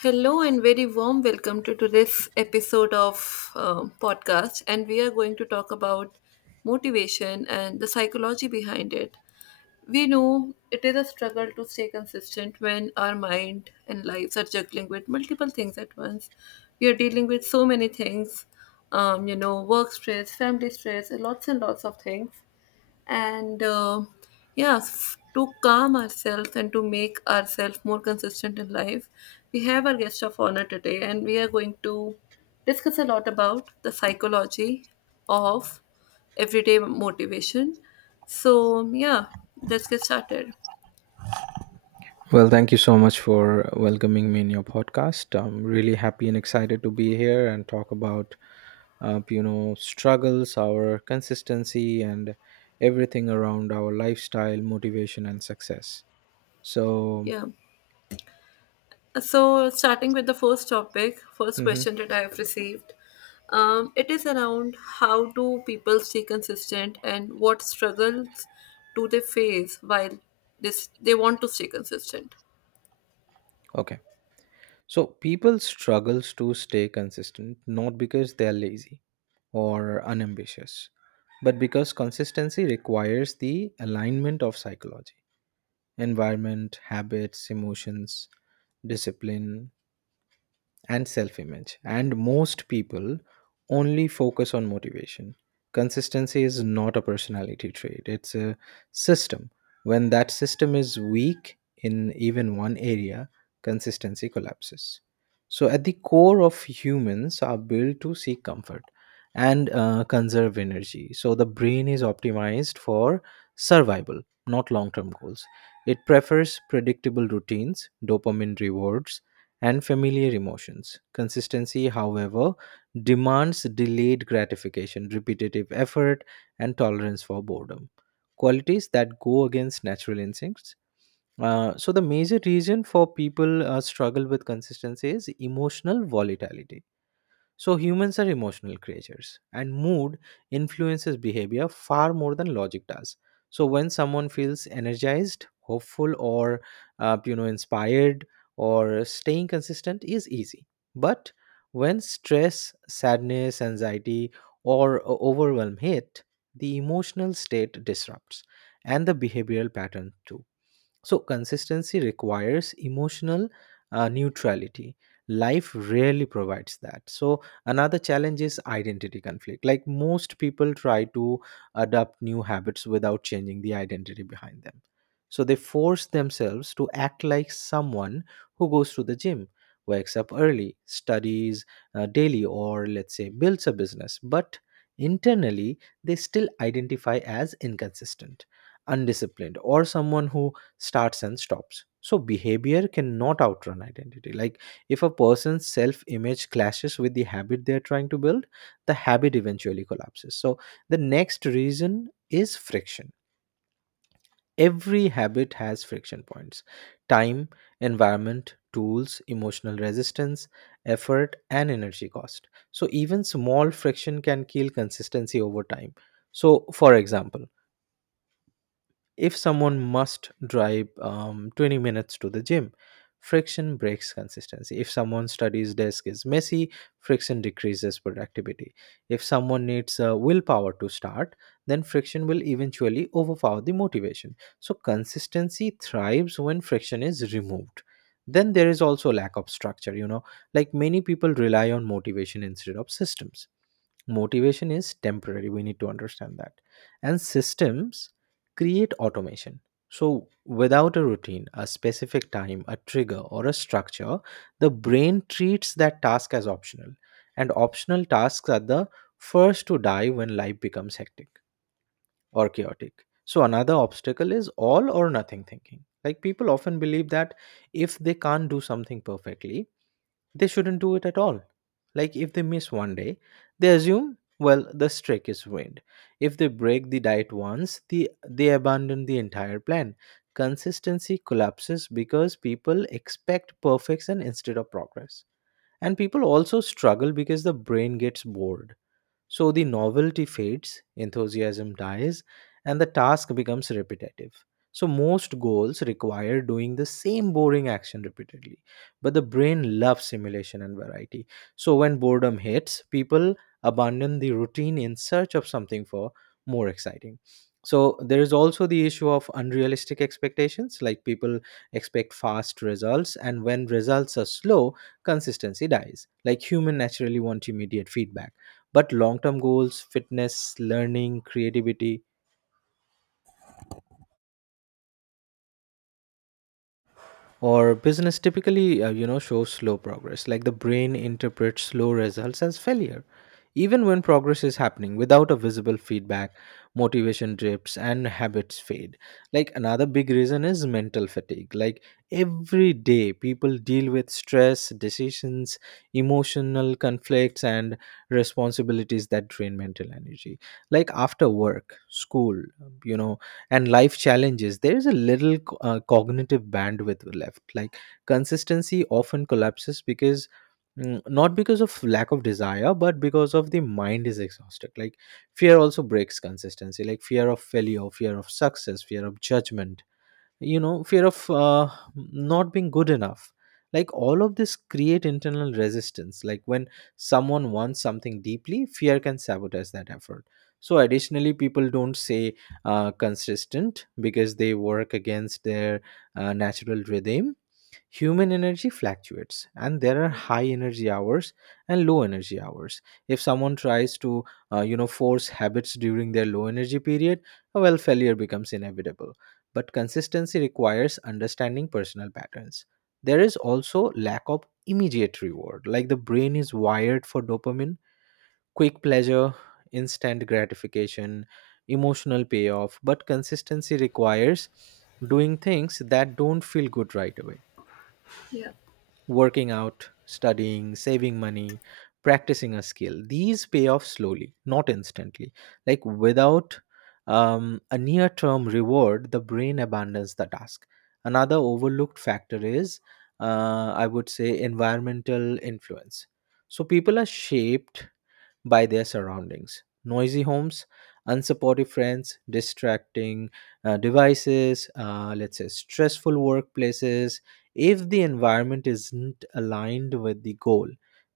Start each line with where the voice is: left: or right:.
left: Hello and very warm welcome to today's episode of podcast, and we are going to talk about motivation and the psychology behind it. We know it is a struggle to stay consistent when our mind and lives are juggling with multiple things at once. We are dealing with so many things, you know, work stress, family stress, lots and lots of things and yeah, to calm ourselves and to make ourselves more consistent in life we have our guest of honor today, and we are going to discuss a lot about the psychology of everyday motivation. So yeah, let's get started.
right: Well, thank you so much for welcoming me in your podcast. I'm really happy and excited to be here and talk about, you know, struggles, our consistency, and everything around our lifestyle, motivation, and success. So,
left: Yeah. So, starting with the first topic, first question
right: hmm
left: that I have received, it is around how do people stay consistent and what struggles do they face while this they want to stay consistent.
right: okay. So, people struggles to stay consistent not because they're lazy or unambitious, but because consistency requires the alignment of psychology, environment, habits, emotions, discipline and self image. And most people only focus on motivation. Consistency is not a personality trait, it's a system. When that system is weak in even one area, consistency collapses. So, at the core of humans are built to seek comfort and conserve energy. So, the brain is optimized for survival, not long term goals. It prefers predictable routines, dopamine rewards, and familiar emotions. Consistency, however, demands delayed gratification, repetitive effort, and tolerance for boredom. Qualities that go against natural instincts. So, the major reason for people struggle with consistency is emotional volatility, so humans are emotional creatures, and mood influences behavior far more than logic does. So when someone feels energized, hopeful, or you know, inspired, or staying consistent is easy. But when stress, sadness, anxiety, or overwhelm hit, the emotional state disrupts, and the behavioral pattern too. So, consistency requires emotional neutrality. Life rarely provides that. So, another challenge is identity conflict. Like most people try to adopt new habits without changing the identity behind them. So, they force themselves to act like someone who goes to the gym, wakes up early, studies daily, or let's say builds a business. But internally, they still identify as inconsistent, undisciplined, or someone who starts and stops. So behavior cannot outrun identity. Like if a person's self image clashes with the habit they're trying to build, the habit eventually collapses. So the next reason is friction. Every habit has friction points: time, environment, tools, emotional resistance, effort, and energy cost. So even small friction can kill consistency over time. So, for example, if someone must drive 20 minutes to the gym, friction breaks consistency. If someone's studies desk is messy, friction decreases productivity. If someone needs willpower to start, then friction will eventually overpower the motivation. So consistency thrives when friction is removed. Then there is also lack of structure, you know, like many people rely on motivation instead of systems. Motivation is temporary, we need to understand that, and systems create automation. So without a routine, a specific time, a trigger or a structure, the brain treats that task as optional, and optional tasks are the first to die when life becomes hectic or chaotic. So another obstacle is all or nothing thinking, like people often believe that if they can't do something perfectly, they shouldn't do it at all. Like if they miss one day, they assume, well, the streak is ruined. If they break the diet once, they abandon the entire plan. Consistency collapses because people expect perfection instead of progress. And people also struggle because the brain gets bored. So the novelty fades, enthusiasm dies, and the task becomes repetitive. So most goals require doing the same boring action repeatedly, but the brain loves simulation and variety. So when boredom hits, people abandon the routine in search of something for more exciting. So there is also the issue of unrealistic expectations, like people expect fast results, and when results are slow, consistency dies. Like human naturally want immediate feedback, but long-term goals, fitness, learning, creativity or business typically you know, show slow progress. Like the brain interprets slow results as failure. Even when progress is happening, without a visible feedback, motivation drips and habits fade. Like another big reason is mental fatigue. Like every day people deal with stress, decisions, emotional conflicts, and responsibilities that drain mental energy. Like after work, school, you know, and life challenges, there is a little cognitive bandwidth left. Like consistency often collapses because, not because of lack of desire, but because of the mind is exhausted. Like fear also breaks consistency, like fear of failure, fear of success, fear of judgment, you know, fear of not being good enough. Like all of this create internal resistance. Like when someone wants something deeply, fear can sabotage that effort. So additionally, people don't say consistent because they work against their natural rhythm. Human energy fluctuates, and there are high energy hours and low energy hours. If someone tries to, you know, force habits during their low energy period, well, failure becomes inevitable. But consistency requires understanding personal patterns. There is also lack of immediate reward, like the brain is wired for dopamine, quick pleasure, instant gratification, emotional payoff. But consistency requires doing things that don't feel good right away,
left: Yeah.
right: working out, studying, saving money, practicing a skill. These pay off slowly, not instantly. Like without a near term reward, the brain abandons the task. Another overlooked factor is, I would say, environmental influence. So people are shaped by their surroundings. Noisy homes, unsupportive friends, distracting devices, let's say stressful workplaces. If the environment isn't aligned with the goal,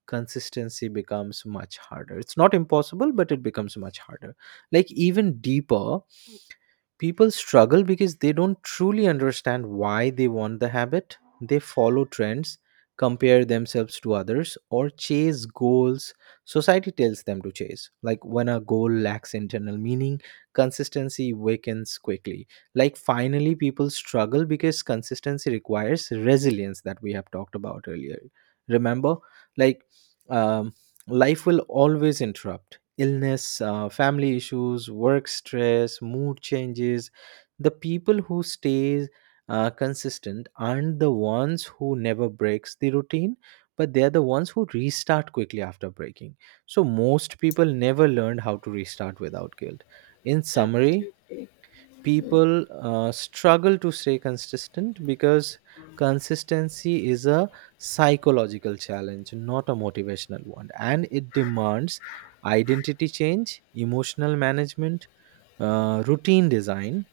right: consistency becomes much harder. It's not impossible, but it becomes much harder. Like, even deeper, people struggle because they don't truly understand why they want the habit. They follow trends, compare themselves to others, or chase goals society tells them to chase. Like when a goal lacks internal meaning, consistency weakens quickly. Like finally, people struggle because consistency requires resilience that we have talked about earlier. Remember, like um, life will always interrupt: illness, family issues, work stress, mood changes. The people who stay consistent aren't the ones who never breaks the routine, but they're the ones who restart quickly after breaking. So most people never learned how to restart without guilt. In summary, people struggle to stay consistent because consistency is a psychological challenge, not a motivational one, and it demands identity change, emotional management, routine design,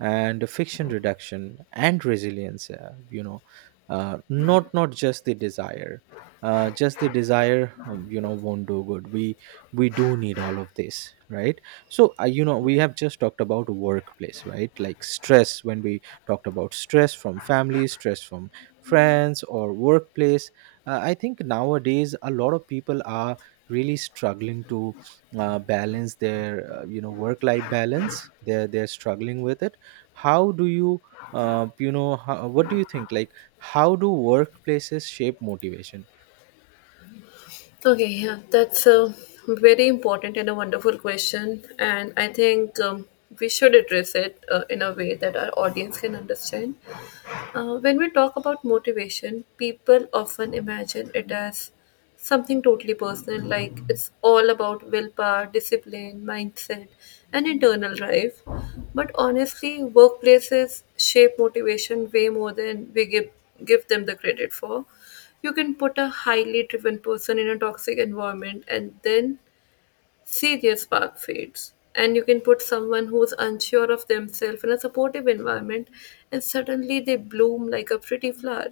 right: and friction reduction and resilience, you know, not just the desire, just the desire, you know, won't do good. We do need all of this, right? So you know, we have just talked about workplace, right? Like stress, when we talked about stress from family, stress from friends or workplace, I think nowadays a lot of people are really struggling to balance their, you know, work life balance. They're struggling with it. How do you, you know, what do you think, like how do workplaces shape motivation?
left: Okay. Yeah, that's a very important and a wonderful question, and I think we should address it in a way that our audience can understand. When we talk about motivation, people often imagine it as something totally personal, like it's all about willpower, discipline, mindset, and internal drive. But honestly, workplaces shape motivation way more than we give them the credit for. You can put a highly driven person in a toxic environment, and then see their spark fades. And you can put someone who's unsure of themselves in a supportive environment, and suddenly they bloom like a pretty flower.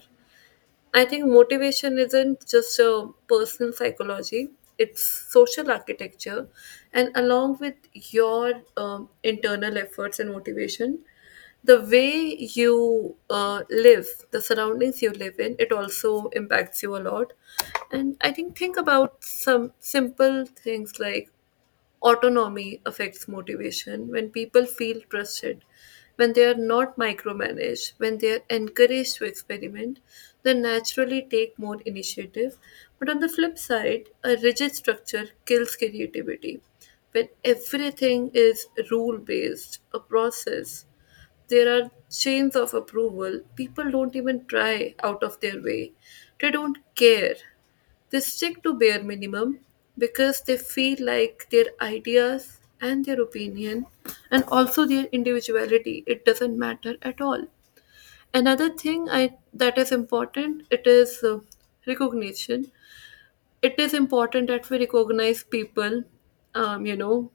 left: I think motivation isn't just a personal psychology, it's social architecture. And along with your internal efforts and motivation, the way you live, the surroundings you live in, it also impacts you a lot. And I think about some simple things like autonomy affects motivation when people feel trusted, when they are not micromanaged, when they are encouraged to experiment, they naturally take more initiative. But on the flip side, a rigid structure kills creativity. When everything is rule based, a process, there are chains of approval, people don't even try out of their way, they don't care, they stick to bare minimum, because they feel like their ideas and their opinion and also their individuality it doesn't matter at all. Another thing I that is important, it is recognition. It is important that we recognize people, you know,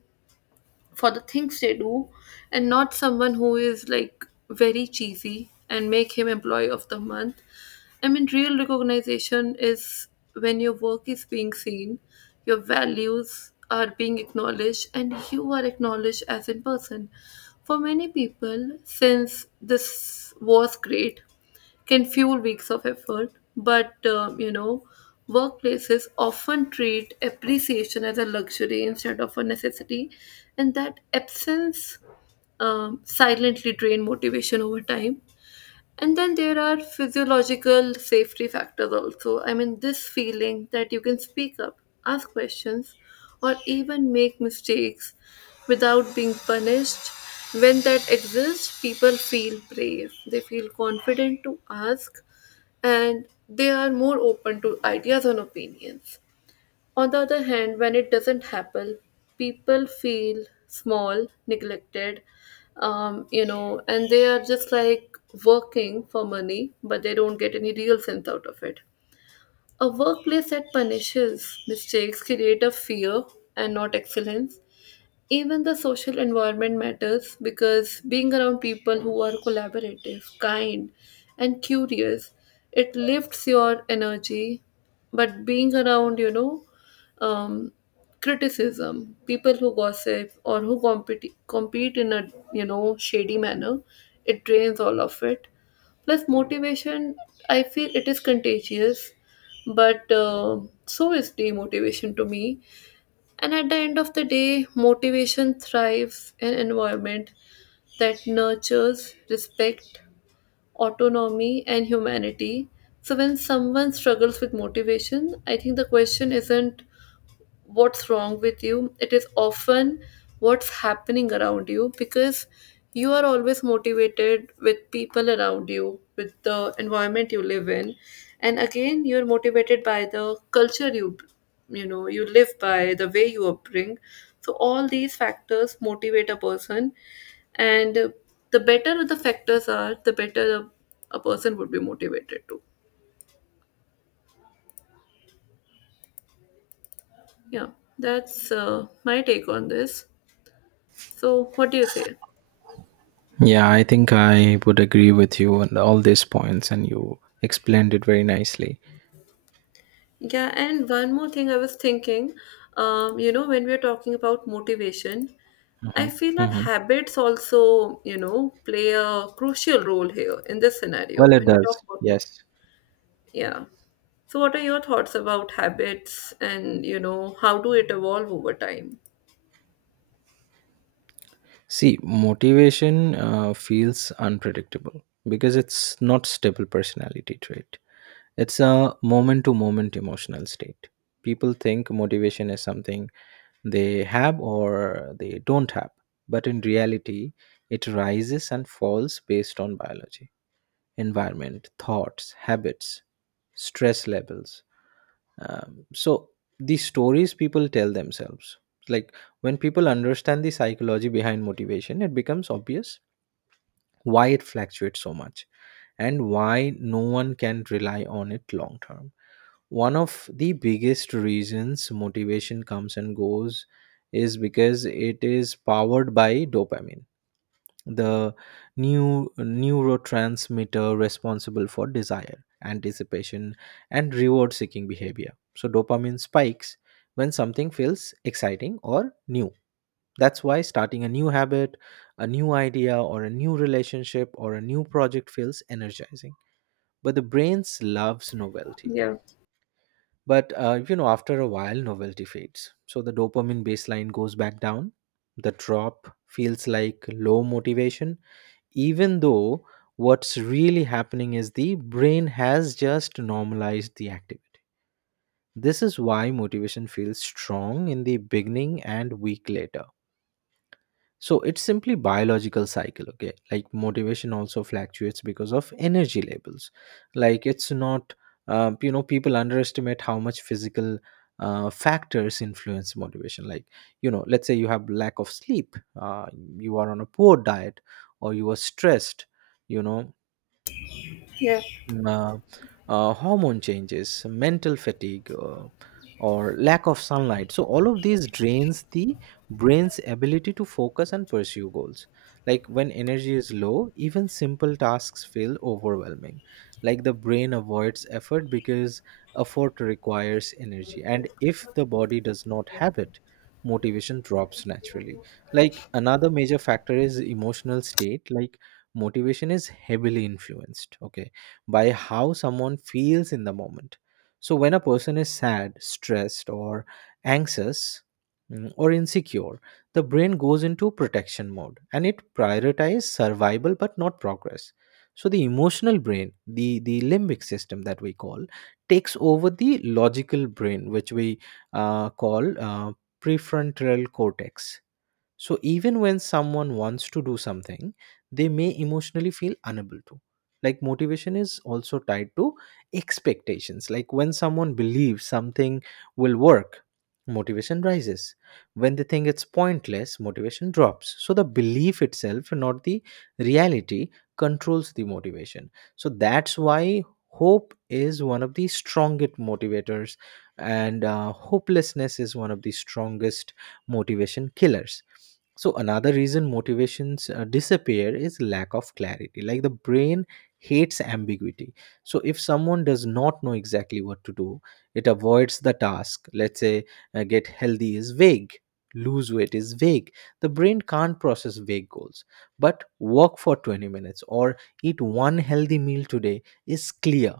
left: for the things they do, and not someone who is like very cheesy and make him employee of the month. I mean, real recognition is when your work is being seen, your values are being acknowledged, and you are acknowledged as in person. For many people, since this was great, can fuel weeks of effort. But, you know, workplaces often treat appreciation as a luxury instead of a necessity, and that absence silently drain motivation over time. And then there are physiological safety factors also. I mean, this feeling that you can speak up, ask questions, or even make mistakes without being punished. When that exists, people feel brave, they feel confident to ask, and they are more open to ideas and opinions. On the other hand, when it doesn't happen, people feel small, neglected, you know, and they are just like working for money, but they don't get any real sense out of it. A workplace that punishes mistakes create a fear and not excellence. Even the social environment matters, because being around people who are collaborative, kind, and curious, it lifts your energy. But being around, you know, um, criticism, people who gossip or who compete in a, you know, shady manner, it drains all of it. Plus, motivation, I feel it is contagious, but so is demotivation to me. And at the end of the day, motivation thrives in an environment that nurtures respect, autonomy, and humanity. So when someone struggles with motivation, I think the question isn't what's wrong with you. It is often what's happening around you, because you are always motivated with people around you, with the environment you live in. And again, you're motivated by the culture you know, you live by, the way you upbring. So all these factors motivate a person. And the better the factors are, the better a person would be motivated to. Yeah, that's my take on this. So, what do you say?
right: Yeah, I think I would agree with you on all these points, and you explained it very nicely.
left: Yeah, and one more thing I was thinking, you know, when we're talking about motivation, I
right: Mhm.
left: feel that
right: Mhm.
left: habits also, you know, play a crucial role here in this
right: Well,
left: scenario
right: it
left: when we
right: does.
left: talk about
right: Yes.
left: motivation. Yeah. So, what are your thoughts about habits and, you know, how do it evolve over time?
right: See, motivation feels unpredictable because it's not stable personality trait. It's a moment to moment emotional state. People think motivation is something they have or they don't have, but in reality, it rises and falls based on biology, environment, thoughts, habits, stress levels. So, the stories people tell themselves, like when people understand the psychology behind motivation, it becomes obvious why it fluctuates so much, and why no one can rely on it long term. One of the biggest reasons motivation comes and goes is because it is powered by dopamine, the new neurotransmitter responsible for desire, anticipation, and reward seeking behavior. So dopamine spikes when something feels exciting or new. That's why starting a new habit, a new idea, or a new relationship, or a new project feels energizing, but the brain loves novelty.
left: Yeah.
right: But you know, after a while, novelty fades. So the dopamine baseline goes back down. The drop feels like low motivation, even though what's really happening is the brain has just normalized the activity. This is why motivation feels strong in the beginning and weak later. So it's simply biological cycle. Okay, like motivation also fluctuates because of energy levels. Like it's not, you know, people underestimate how much physical factors influence motivation. Like, you know, let's say you have lack of sleep, you are on a poor diet, or you are stressed, you know,
left: Yeah.
right: uh, hormone changes, mental fatigue, or lack of sunlight. So, all of these drains the brain's ability to focus and pursue goals. Like when energy is low, even simple tasks feel overwhelming. Like the brain avoids effort because effort requires energy. And if the body does not have it, motivation drops naturally. Like another major factor is emotional state. Like motivation is heavily influenced, okay, by how someone feels in the moment. So, when a person is sad, stressed, or anxious, or insecure, the brain goes into protection mode and it prioritizes survival but not progress. So, the emotional brain, the limbic system that we call, takes over the logical brain, which we call prefrontal cortex, so even when someone wants to do something, they may emotionally feel unable to. Like motivation is also tied to expectations. Like when someone believes something will work, motivation rises. When they think it's pointless, motivation drops. So the belief itself, not the reality, controls the motivation. So that's why hope is one of the strongest motivators and hopelessness is one of the strongest motivation killers. So another reason motivations disappear is lack of clarity. Like the brain hates ambiguity. So if someone does not know exactly what to do, it avoids the task. Let's say get healthy is vague, lose weight is vague. The brain can't process vague goals. But work for 20 minutes or eat one healthy meal today is clear.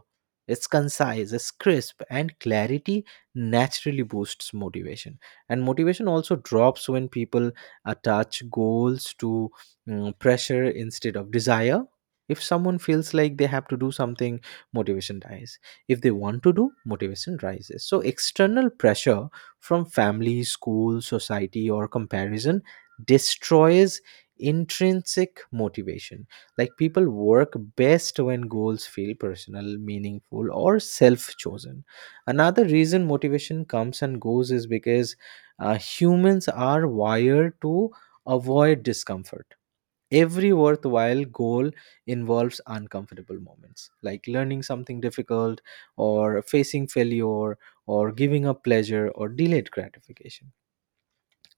right: It's concise, it's crisp, and clarity naturally boosts motivation. And motivation also drops when people attach goals to pressure instead of desire. If someone feels like they have to do something, motivation dies. If they want to do, motivation rises. So external pressure from family, school, society, or comparison destroys intrinsic motivation. Like people work best when goals feel personal, meaningful, or self chosen. Another reason motivation comes and goes is because humans are wired to avoid discomfort. Every worthwhile goal involves uncomfortable moments, like learning something difficult, or facing failure, or giving up pleasure, or delayed gratification.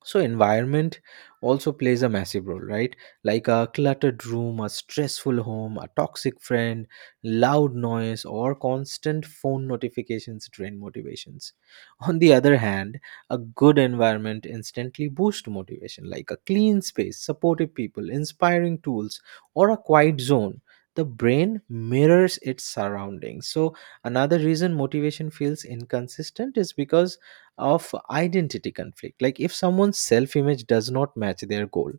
right: So environment also plays a massive role, right? Like a cluttered room, a stressful home, a toxic friend, loud noise, or constant phone notifications drain motivations. On the other hand, a good environment instantly boosts motivation, like a clean space, supportive people, inspiring tools, or a quiet zone. The brain mirrors its surroundings. So another reason motivation feels inconsistent is because of identity conflict. Like if someone's self image does not match their goal.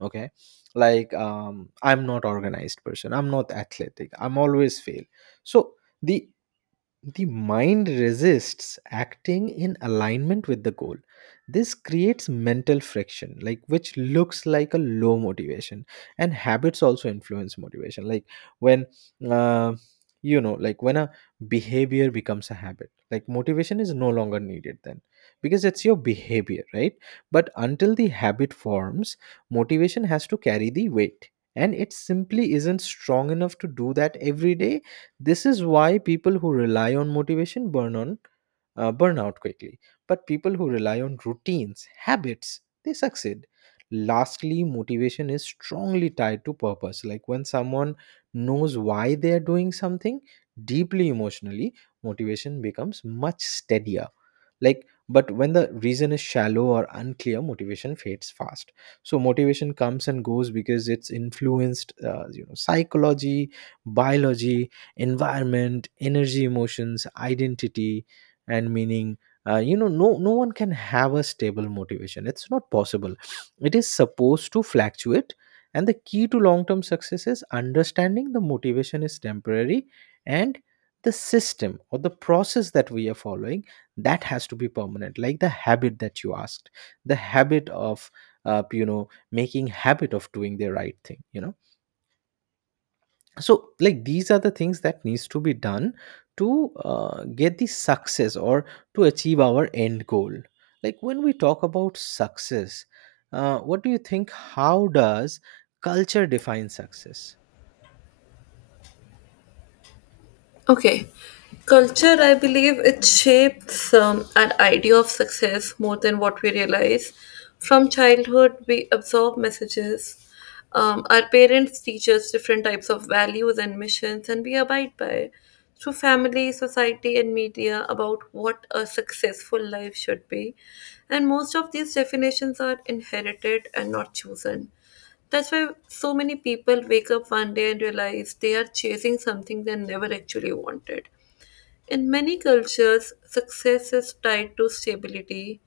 right: Okay, like I'm not organized person, I'm not athletic, I'm always fail. So the the mind resists acting in alignment with the goal. This creates mental friction, like which looks like a low motivation. And habits also influence motivation. Like when uh, when a behavior becomes a habit, like motivation is no longer needed then, because it's your behavior, right? But until the habit forms, motivation has to carry the weight, and it simply isn't strong enough to do that every day. This is why people who rely on motivation burn out quickly. But people who rely on routines, habits, they succeed. Lastly, motivation is strongly tied to purpose. Like when someone knows why they are doing something, deeply emotionally, motivation becomes much steadier. Like but when the reason is shallow or unclear, motivation fades fast. So motivation comes and goes because it's influenced psychology, biology, environment, energy, emotions, identity, and meaning. No no one can have a stable motivation, it's not possible. It is supposed to fluctuate. And the key to long term success is understanding the motivation is temporary, and the system or the process that we are following, that has to be permanent. Like the habit that you asked, the habit of, making habit of doing the right thing, you know. So like these are the things that needs to be done to get the success or to achieve our end goal. Like when we talk about success, what do you think, how does culture define success?
left: Okay. Culture, I believe it shapes an idea of success more than what we realize. From childhood, we absorb messages. Our parents teach us different types of values and missions, and we abide by it. Through family, society, and media, about what a successful life should be. And most of these definitions are inherited and not chosen. That's why so many people wake up one day and realize they are chasing something they never actually wanted. In many cultures, success is tied to stability,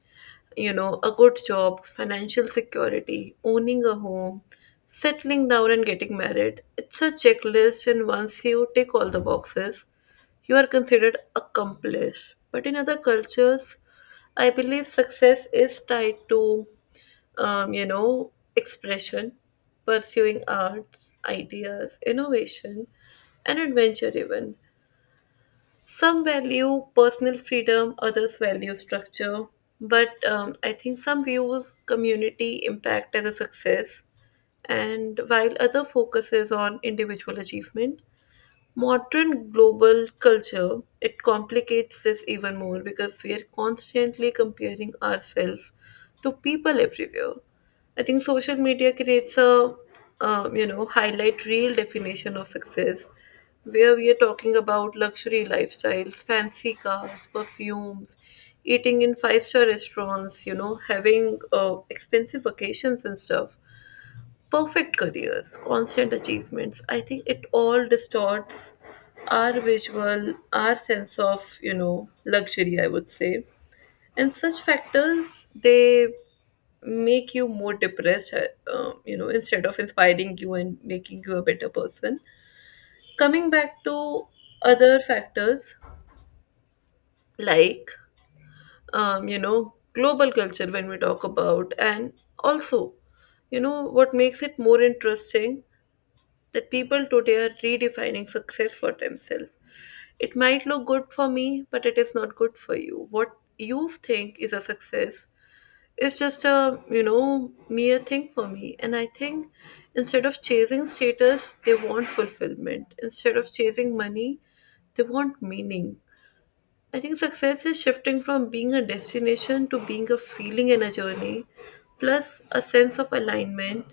left: you know, a good job, financial security, owning a home, settling down and getting married. It's a checklist, and once you tick all the boxes, you are considered accomplished. But in other cultures, I believe success is tied to you know, expression, pursuing arts, ideas, innovation, and adventure, even. Some value personal freedom, others value structure, but I think some views community impact as a success, and while other focuses on individual achievement. Modern global culture, it complicates this even more, because we are constantly comparing ourselves to people everywhere. I think social media creates a, you know, highlight real definition of success, where we are talking about luxury lifestyles, fancy cars, perfumes, eating in five-star restaurants, you know, having expensive vacations and stuff, perfect careers, constant achievements. I think it all distorts our visual, our sense of, you know, luxury, I would say. And such factors, they make you more depressed, you know, instead of inspiring you and making you a better person. Coming back to other factors like, you know, global culture when we talk about, and also, you know, what makes it more interesting that people today are redefining success for themselves. It might look good for me, but it is not good for you. What you think is a success is just a, you know, mere thing for me. And I think instead of chasing status, they want fulfillment. Instead of chasing money, they want meaning. I think success is shifting from being a destination to being a feeling and a journey, plus a sense of alignment.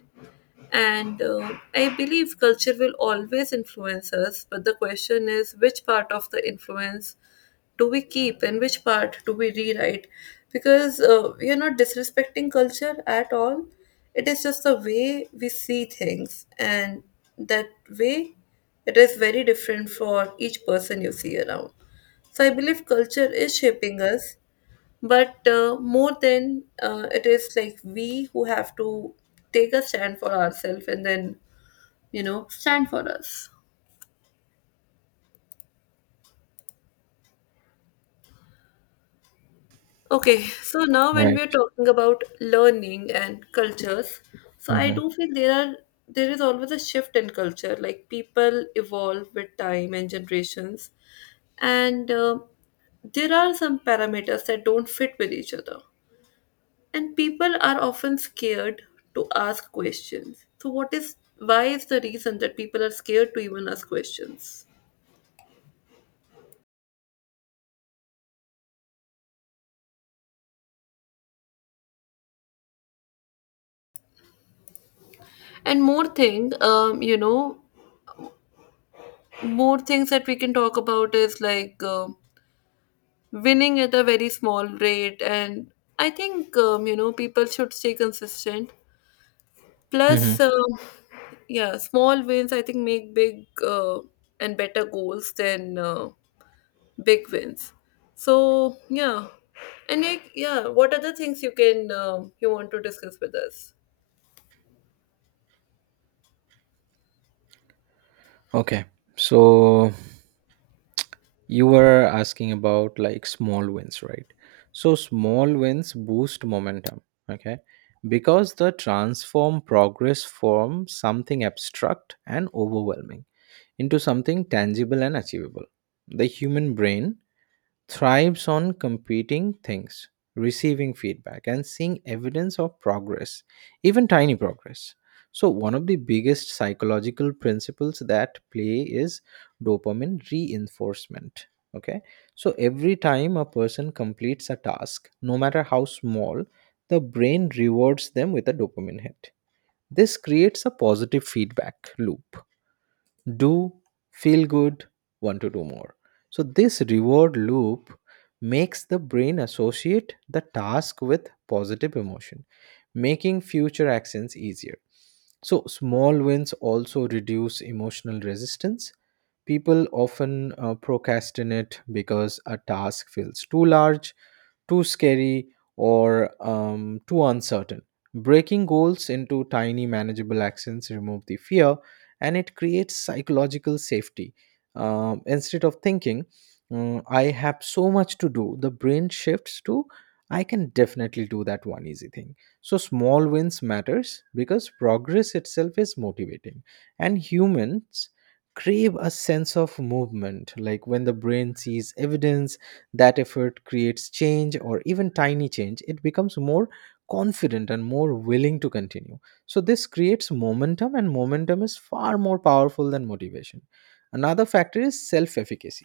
left: And I believe culture will always influence us, but the question is which part of the influence do we keep and which part do we rewrite? Because we are not disrespecting culture at all. It is just the way we see things, and that way it is very different for each person you see around. So I believe culture is shaping us, but more than it is like we who have to take a stand for ourselves and then, you know, stand for us. Okay, so now when we're
right: Right.
left: talking about learning and cultures, so I
right: Hmm.
left: do feel there is always a shift in culture. Like people evolve with time and generations, and there are some parameters that don't fit with each other. And people are often scared to ask questions. So what is, why is the reason that people are scared to even ask questions? And more thing, you know, more things that we can talk about is like, winning at a very small rate. And I think, you know, people should stay consistent,
right: Hmm.
left: plus, yeah, small wins, I think, make big and better goals than big wins. So yeah, and like, yeah, what other things you can, you want to discuss with us.
right: Okay, so you were asking about like small wins, right? So small wins boost momentum, okay? Because they transform progress from something abstract and overwhelming into something tangible and achievable. The human brain thrives on competing things, receiving feedback, and seeing evidence of progress, even tiny progress. So, one of the biggest psychological principles that play is dopamine reinforcement. Okay, so every time a person completes a task, no matter how small, the brain rewards them with a dopamine hit. This creates a positive feedback loop: do, feel good, want to do more. So, this reward loop makes the brain associate the task with positive emotion, making future actions easier. So, small wins also reduce emotional resistance. People often procrastinate because a task feels too large, too scary, or too uncertain. Breaking goals into tiny, manageable actions remove the fear and it creates psychological safety. Instead of thinking, I have so much to do," the brain shifts to "I can definitely do that one easy thing." So small wins matters because progress itself is motivating, and humans crave a sense of movement. Like when the brain sees evidence that effort creates change, or even tiny change, it becomes more confident and more willing to continue. So, this creates momentum, and momentum is far more powerful than motivation. Another factor is self efficacy.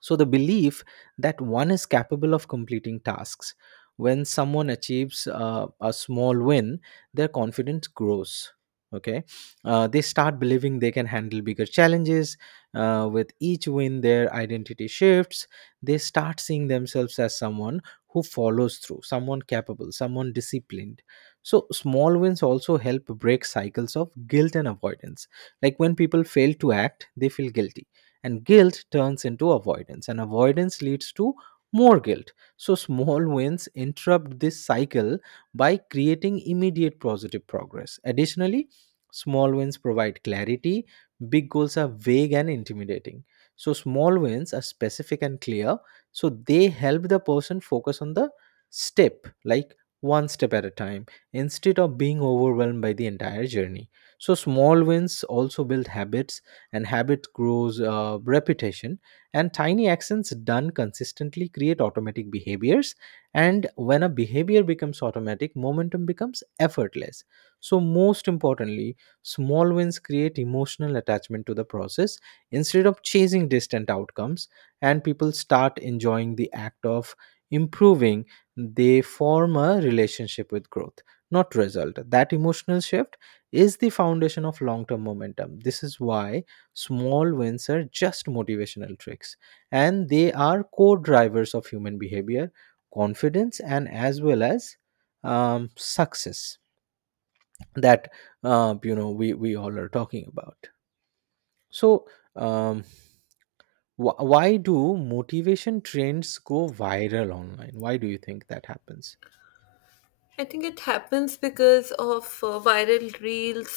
right: So, the belief that one is capable of completing tasks. When someone achieves a small win, their confidence grows. Okay. They start believing they can handle bigger challenges. With each win, their identity shifts. They start seeing themselves as someone who follows through, someone capable, someone disciplined. So, small wins also help break cycles of guilt and avoidance. Like when people fail to act, they feel guilty, and guilt turns into avoidance, and avoidance leads to more guilt. So small wins interrupt this cycle by creating immediate positive progress. Additionally, small wins provide clarity. Big goals are vague and intimidating, so small wins are specific and clear. So they help the person focus on the step, like one step at a time, instead of being overwhelmed by the entire journey. So small wins also build habits, and habit grows repetition, and tiny actions done consistently create automatic behaviors. And when a behavior becomes automatic, momentum becomes effortless. So most importantly, small wins create emotional attachment to the process instead of chasing distant outcomes. And people start enjoying the act of improving. They form a relationship with growth, not result. That emotional shift is the foundation of long term momentum. This is why small wins are just motivational tricks, and they are core drivers of human behavior, confidence, and as well as success that we all are talking about. So, um, why do motivation trends go viral online? Why do you think that happens?
left: I think it happens because of viral reels,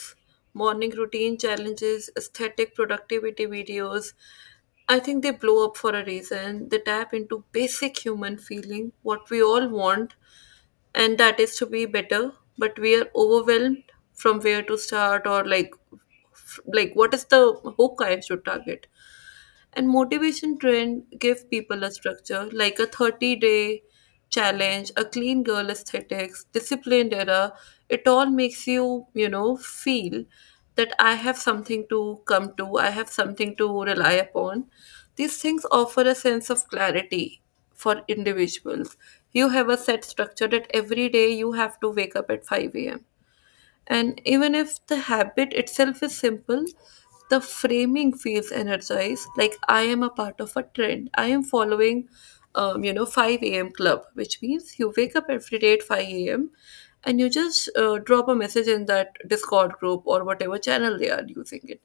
left: morning routine challenges, aesthetic productivity videos. I think they blow up for a reason. They tap into basic human feeling what we all want, and that is to be better. But we are overwhelmed from where to start, or like, like what is the hook I should target. And motivation trend give people a structure like a 30-day day challenge, a clean girl aesthetics, disciplined era. It all makes you, you know, feel that I have something to come to, I have something to rely upon. These things offer a sense of clarity for individuals. You have a set structure that every day you have to wake up at 5 a.m. And even if the habit itself is simple, the framing feels energized. Like I am a part of a trend. I am following, 5 a.m. club, which means you wake up every day at 5 a.m. and you just drop a message in that Discord group or whatever channel they are using it.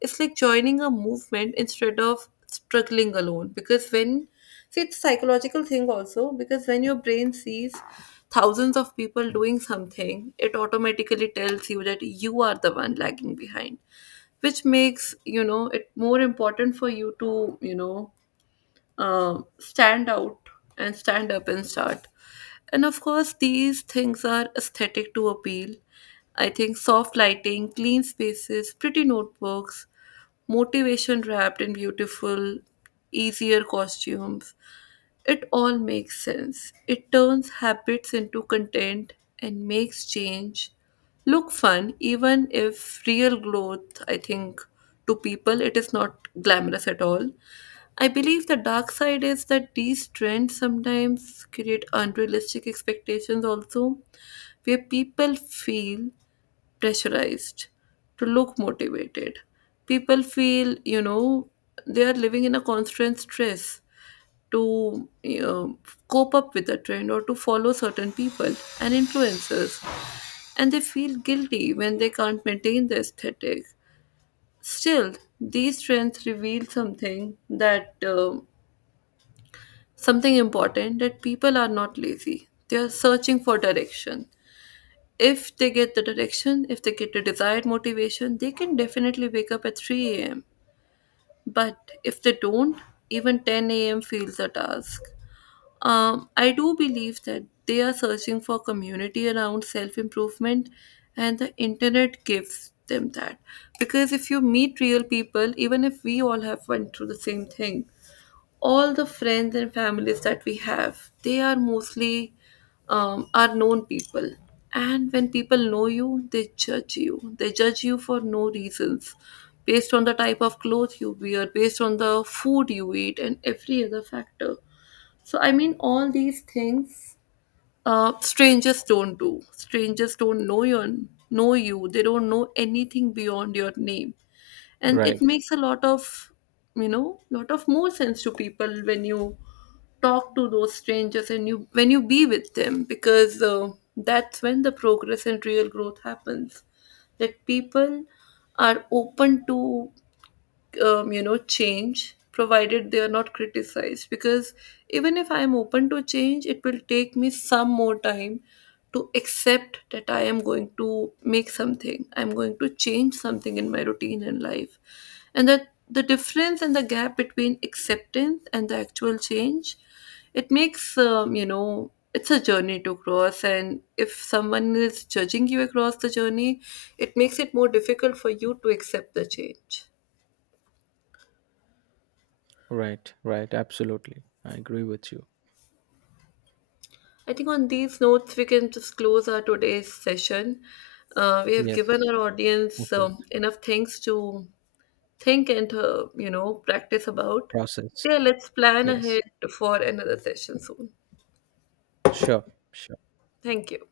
left: It's like joining a movement instead of struggling alone. Because when— see, it's a psychological thing also, because when your brain sees thousands of people doing something, it automatically tells you that you are the one lagging behind, which makes it more important for you to stand out and stand up and start. And of course these things are aesthetic to appeal. I think soft lighting, clean spaces, pretty notebooks, motivation wrapped in beautiful, easier costumes. It all makes sense. It turns habits into content and makes change look fun, even if real growth, I think, to people, it is not glamorous at all. I believe the dark side is that these trends sometimes create unrealistic expectations, also, where people feel pressurized to look motivated. People feel, you know, they are living in a constant stress to cope up with a trend or to follow certain people and influencers, and they feel guilty when they can't maintain the aesthetic. Still, these trends reveal something that something important, that people are not lazy. They are searching for direction. If they get the direction, if they get the desired motivation, they can definitely wake up at 3 a.m. But if they don't, even 10 a.m. feels a task. I do believe that they are searching for community around self improvement, and the internet gives them that. Because if you meet real people, even if we all have went through the same thing, all the friends and families that we have, they are mostly are known people. And when people know you, they judge you. They judge you for no reasons, based on the type of clothes you wear, based on the food you eat, and every other factor. So, I mean, all these things strangers don't do. Strangers don't know your know you. They don't know anything beyond your name, and it
right: Right.
left: makes a lot of lot of more sense to people when you talk to those strangers and you when you be with them, because that's when the progress and real growth happens, that people are open to change, provided they are not criticized. Because even if I am open to change, it will take me some more time to accept that I am going to make something, I'm going to change something in my routine and life. And that the difference and the gap between acceptance and the actual change, it makes it's a journey to cross, and if someone is judging you across the journey, it makes it more difficult for you to accept the change.
right: Right, right, absolutely. I agree with you.
left: I think on these notes, we can just close our today's session. We have given
right: Yes,
left: our
right: of
left: audience
right: course.
left: enough things to think and, practice about.
right: Process.
left: So, yeah, let's plan
right: Yes,
left: ahead for another session soon.
right: sure. Sure.
left: Thank you.